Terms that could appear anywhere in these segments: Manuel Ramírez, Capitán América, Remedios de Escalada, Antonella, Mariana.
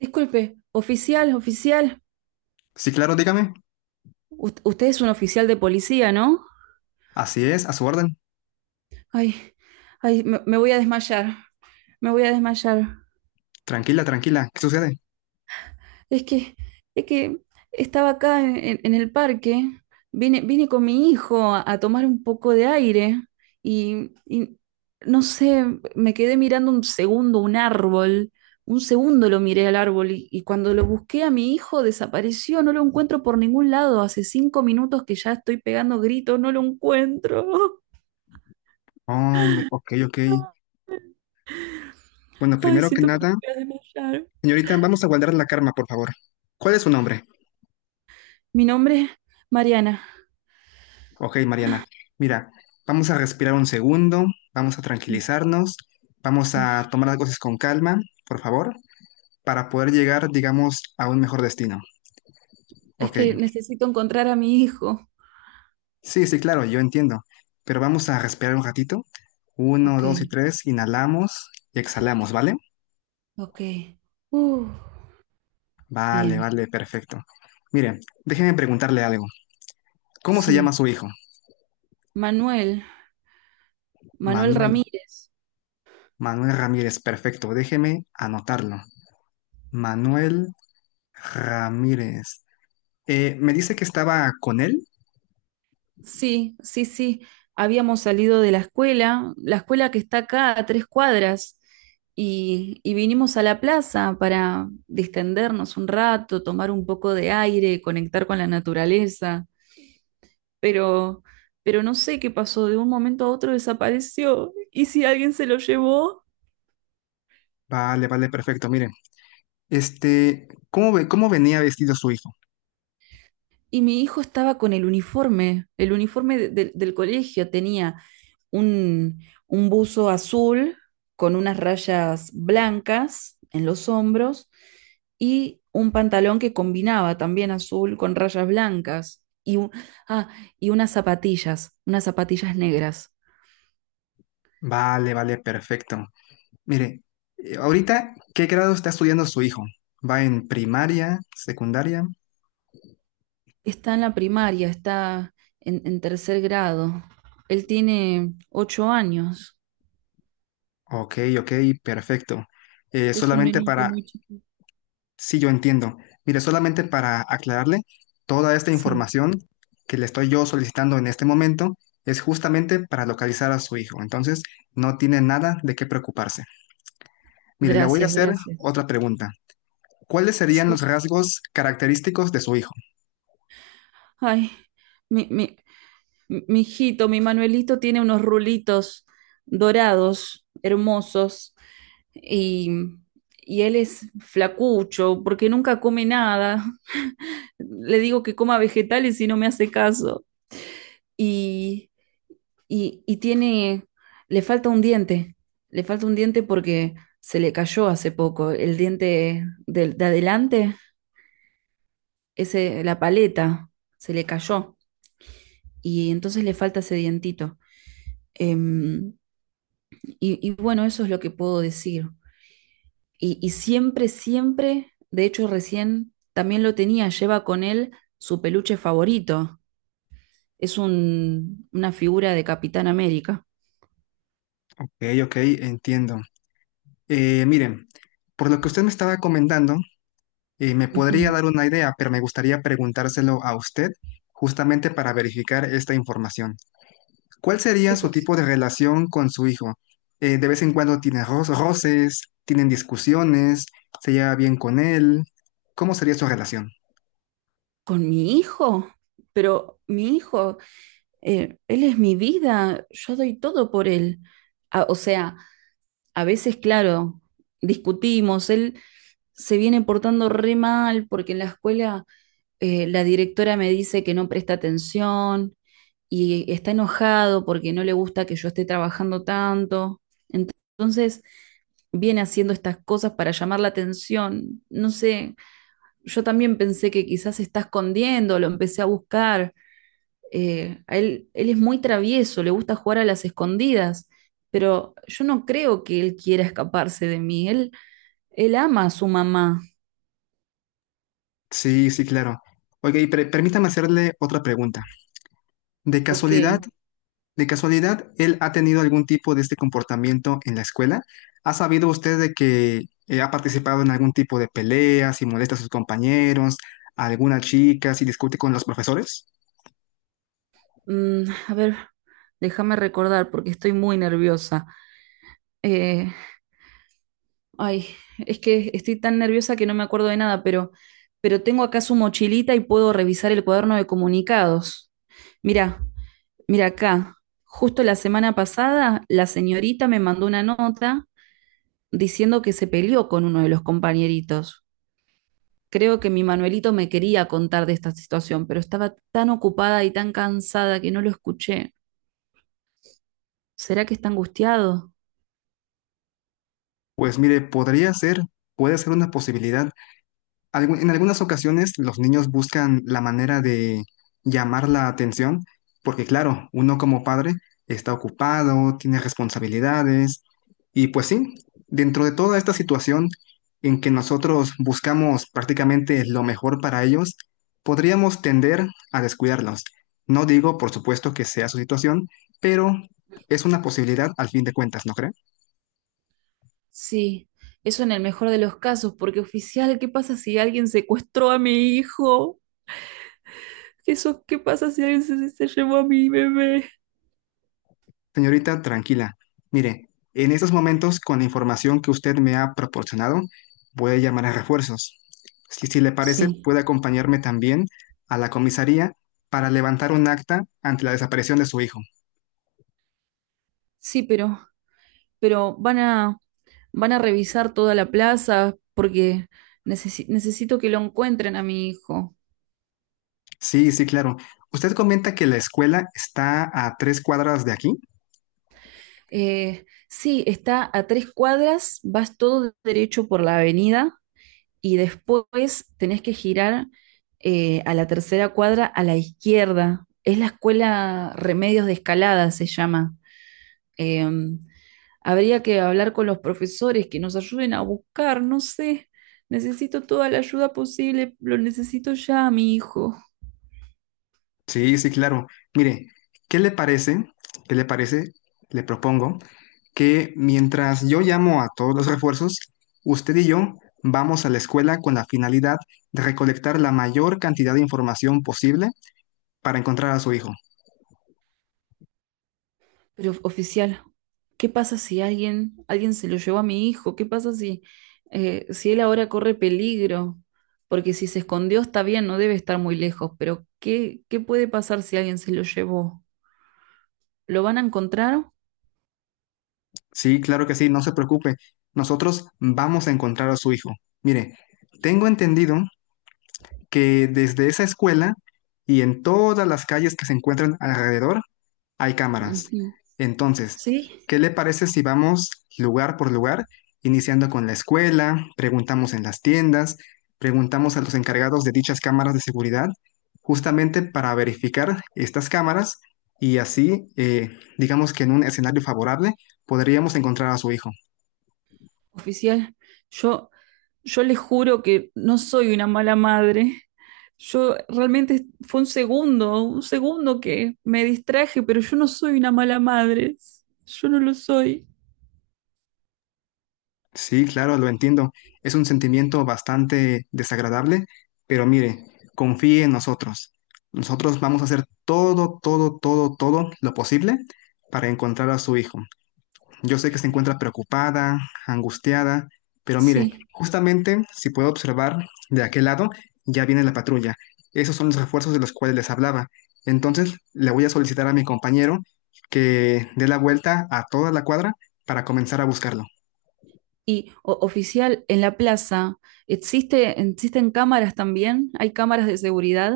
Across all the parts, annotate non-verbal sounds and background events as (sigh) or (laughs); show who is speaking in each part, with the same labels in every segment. Speaker 1: Disculpe, oficial, oficial.
Speaker 2: Sí, claro, dígame.
Speaker 1: Usted es un oficial de policía, ¿no?
Speaker 2: Así es, a su orden.
Speaker 1: Ay, ay, me voy a desmayar. Me voy a desmayar.
Speaker 2: Tranquila, tranquila. ¿Qué sucede?
Speaker 1: Es que, es que estaba acá en el parque, vine con mi hijo a tomar un poco de aire y no sé, me quedé mirando un segundo un árbol, un segundo lo miré al árbol y cuando lo busqué a mi hijo desapareció, no lo encuentro por ningún lado, hace 5 minutos que ya estoy pegando gritos, no lo encuentro.
Speaker 2: Hombre, ok, ok.
Speaker 1: (laughs)
Speaker 2: Bueno,
Speaker 1: Ay,
Speaker 2: primero que
Speaker 1: siento que me
Speaker 2: nada,
Speaker 1: voy a desmayar.
Speaker 2: señorita, vamos a guardar la calma, por favor. ¿Cuál es su nombre?
Speaker 1: Mi nombre es Mariana.
Speaker 2: Ok, Mariana. Mira, vamos a respirar un segundo, vamos a
Speaker 1: Sí,
Speaker 2: tranquilizarnos, vamos a
Speaker 1: sí.
Speaker 2: tomar las cosas con calma, por favor, para poder llegar, digamos, a un mejor destino.
Speaker 1: Es
Speaker 2: Ok.
Speaker 1: que necesito encontrar a mi hijo.
Speaker 2: Sí, sí, claro, yo entiendo. Pero vamos a respirar un ratito. Uno,
Speaker 1: Ok,
Speaker 2: dos y tres, inhalamos y exhalamos, ¿vale?
Speaker 1: ok. Uh,
Speaker 2: Vale,
Speaker 1: bien.
Speaker 2: vale, perfecto. Mire, déjeme preguntarle algo. ¿Cómo se llama
Speaker 1: Sí.
Speaker 2: su hijo?
Speaker 1: Manuel, Manuel
Speaker 2: Manuel.
Speaker 1: Ramírez.
Speaker 2: Manuel Ramírez, perfecto. Déjeme anotarlo. Manuel Ramírez. ¿Me dice que estaba con él?
Speaker 1: Sí, sí, sí. Habíamos salido de la escuela que está acá a 3 cuadras, y vinimos a la plaza para distendernos un rato, tomar un poco de aire, conectar con la naturaleza. Pero, pero no sé qué pasó, de un momento a otro desapareció. ¿Y si alguien se lo llevó?
Speaker 2: Vale, vale, perfecto. Mire, este, ¿cómo cómo venía vestido su hijo?
Speaker 1: Y mi hijo estaba con el uniforme del colegio tenía. Un un, buzo azul con unas rayas blancas en los hombros y un pantalón que combinaba también azul con rayas blancas y, ah, y unas zapatillas negras.
Speaker 2: Vale, vale, perfecto. Mire, ahorita, ¿qué grado está estudiando su hijo? ¿Va en primaria, secundaria?
Speaker 1: Está en la primaria, está en tercer grado. Él tiene 8 años.
Speaker 2: Ok, ok, perfecto.
Speaker 1: Es un
Speaker 2: Solamente
Speaker 1: nenito
Speaker 2: para...
Speaker 1: muy chiquito.
Speaker 2: Sí, yo entiendo. Mire, solamente para aclararle, toda esta
Speaker 1: Sí,
Speaker 2: información que le estoy yo solicitando en este momento es justamente para localizar a su hijo. Entonces, no tiene nada de qué preocuparse. Mire, le voy a
Speaker 1: gracias,
Speaker 2: hacer
Speaker 1: gracias.
Speaker 2: otra pregunta. ¿Cuáles serían los
Speaker 1: Sí.
Speaker 2: rasgos característicos de su hijo?
Speaker 1: Ay, me, me- mi hijito, mi Manuelito tiene unos rulitos dorados, hermosos, y, y él es flacucho porque nunca come nada. Le digo que coma vegetales y no me hace caso. Y, y tiene, le falta un diente, le falta un diente porque se le cayó hace poco. El diente de adelante, ese, la paleta, se le cayó. Y entonces le falta ese dientito. Em, Y, bueno, eso es lo que puedo decir. Y siempre, siempre, de hecho recién también lo tenía, lleva con él su peluche favorito. Es una figura de Capitán América.
Speaker 2: Ok, ok, entiendo. Miren, por lo que usted me estaba comentando, me
Speaker 1: Ujú.
Speaker 2: podría dar una idea, pero me gustaría preguntárselo a usted justamente para verificar esta información. ¿Cuál sería
Speaker 1: ¿Qué
Speaker 2: su
Speaker 1: cosa?
Speaker 2: tipo de relación con su hijo? ¿De vez en cuando tiene roces, tienen discusiones, se lleva bien con él? ¿Cómo sería su relación?
Speaker 1: ¿Con mi hijo? Pero mi hijo, él es mi vida, yo doy todo por él. A- o sea, a veces, claro, discutimos, él se viene portando re mal porque en la escuela la directora me dice que no presta atención y está enojado porque no le gusta que yo esté trabajando tanto. Ent- Entonces, viene haciendo estas cosas para llamar la atención. No sé, yo también pensé que quizás se está escondiendo, lo empecé a buscar. Él es muy travieso, le gusta jugar a las escondidas, pero yo no creo que él quiera escaparse de mí. Él ama a su mamá.
Speaker 2: Sí, sí, claro. Oiga, y permítame hacerle otra pregunta. ¿De
Speaker 1: Ok.
Speaker 2: casualidad, de casualidad, él ha tenido algún tipo de este comportamiento en la escuela? ¿Ha sabido usted de que ha participado en algún tipo de peleas y molesta a sus compañeros, a alguna chica, si discute con los profesores?
Speaker 1: Mm, a ver, déjame recordar porque estoy muy nerviosa. Eh, ay, es que estoy tan nerviosa que no me acuerdo de nada, pero tengo acá su mochilita y puedo revisar el cuaderno de comunicados. Mira, mira acá. Justo la semana pasada, la señorita me mandó una nota diciendo que se peleó con uno de los compañeritos. Creo que mi Manuelito me quería contar de esta situación, pero estaba tan ocupada y tan cansada que no lo escuché. ¿Será que está angustiado?
Speaker 2: Pues mire, podría ser, puede ser una posibilidad, en algunas ocasiones los niños buscan la manera de llamar la atención, porque claro, uno como padre está ocupado, tiene responsabilidades, y pues sí, dentro de toda esta situación en que nosotros buscamos prácticamente lo mejor para ellos, podríamos tender a descuidarlos. No digo, por supuesto, que sea su situación, pero es una posibilidad al fin de cuentas, ¿no cree?
Speaker 1: Sí, eso en el mejor de los casos, porque oficial, ¿qué pasa si alguien secuestró a mi hijo? Eso, ¿qué pasa si alguien se llevó a mi bebé?
Speaker 2: Señorita, tranquila. Mire, en estos momentos, con la información que usted me ha proporcionado, voy a llamar a refuerzos. Si le parece,
Speaker 1: Sí,
Speaker 2: puede acompañarme también a la comisaría para levantar un acta ante la desaparición de su hijo.
Speaker 1: sí, pero van van a revisar toda la plaza porque necesito que lo encuentren a mi hijo.
Speaker 2: Sí, sí, claro. Usted comenta que la escuela está a 3 cuadras de aquí.
Speaker 1: Sí, está a 3 cuadras, vas todo derecho por la avenida y después tenés que girar a la tercera cuadra a la izquierda. Es la escuela Remedios de Escalada, se llama. Eh, habría que hablar con los profesores que nos ayuden a buscar, no sé. Necesito toda la ayuda posible, lo necesito ya, mi hijo.
Speaker 2: Sí, sí, claro. Mire, ¿qué le parece? ¿Qué le parece? Le propongo que mientras yo llamo a todos los refuerzos, usted y yo vamos a la escuela con la finalidad de recolectar la mayor cantidad de información posible para encontrar a su hijo.
Speaker 1: Pero oficial, ¿qué pasa si alguien se lo llevó a mi hijo? ¿Qué pasa si, si él ahora corre peligro? Porque si se escondió está bien, no debe estar muy lejos, pero qué puede pasar si alguien se lo llevó? ¿Lo van a encontrar?
Speaker 2: Sí, claro que sí, no se preocupe. Nosotros vamos a encontrar a su hijo. Mire, tengo entendido que desde esa escuela y en todas las calles que se encuentran alrededor, hay cámaras.
Speaker 1: Ujú.
Speaker 2: Entonces,
Speaker 1: Sí,
Speaker 2: ¿qué le parece si vamos lugar por lugar, iniciando con la escuela, preguntamos en las tiendas, preguntamos a los encargados de dichas cámaras de seguridad, justamente para verificar estas cámaras y así, digamos que en un escenario favorable, podríamos encontrar a su hijo?
Speaker 1: oficial, yo, yo le juro que no soy una mala madre. Yo realmente fue un segundo que me distraje, pero yo no soy una mala madre. Yo no lo soy.
Speaker 2: Sí, claro, lo entiendo. Es un sentimiento bastante desagradable, pero mire, confíe en nosotros. Nosotros vamos a hacer todo, todo, todo, todo lo posible para encontrar a su hijo. Yo sé que se encuentra preocupada, angustiada, pero mire,
Speaker 1: Sí.
Speaker 2: justamente si puedo observar de aquel lado, ya viene la patrulla. Esos son los refuerzos de los cuales les hablaba. Entonces, le voy a solicitar a mi compañero que dé la vuelta a toda la cuadra para comenzar a buscarlo.
Speaker 1: Y oficial, en la plaza, existen cámaras también? ¿Hay cámaras de seguridad?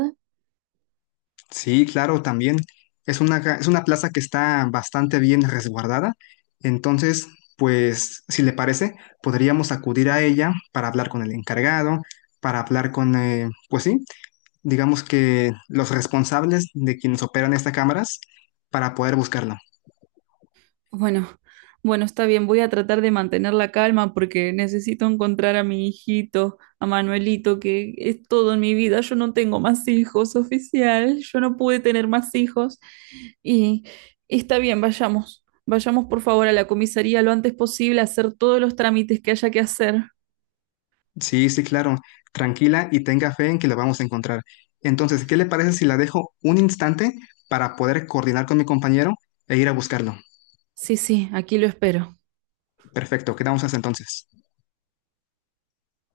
Speaker 2: Sí, claro, también. Es una, es una plaza que está bastante bien resguardada. Entonces, pues, si le parece, podríamos acudir a ella para hablar con el encargado, para hablar con, pues sí, digamos que los responsables de quienes operan estas cámaras, para poder buscarla.
Speaker 1: Bueno, bueno, está bien, voy a tratar de mantener la calma porque necesito encontrar a mi hijito, a Manuelito, que es todo en mi vida. Yo no tengo más hijos, oficial. Yo no pude tener más hijos. Y está bien, vayamos. Vayamos por favor a la comisaría lo antes posible a hacer todos los trámites que haya que hacer.
Speaker 2: Sí, sí, claro. Tranquila y tenga fe en que la vamos a encontrar. Entonces, ¿qué le parece si la dejo un instante para poder coordinar con mi compañero e ir a buscarlo?
Speaker 1: Sí, sí, aquí lo espero.
Speaker 2: Perfecto, quedamos hasta entonces.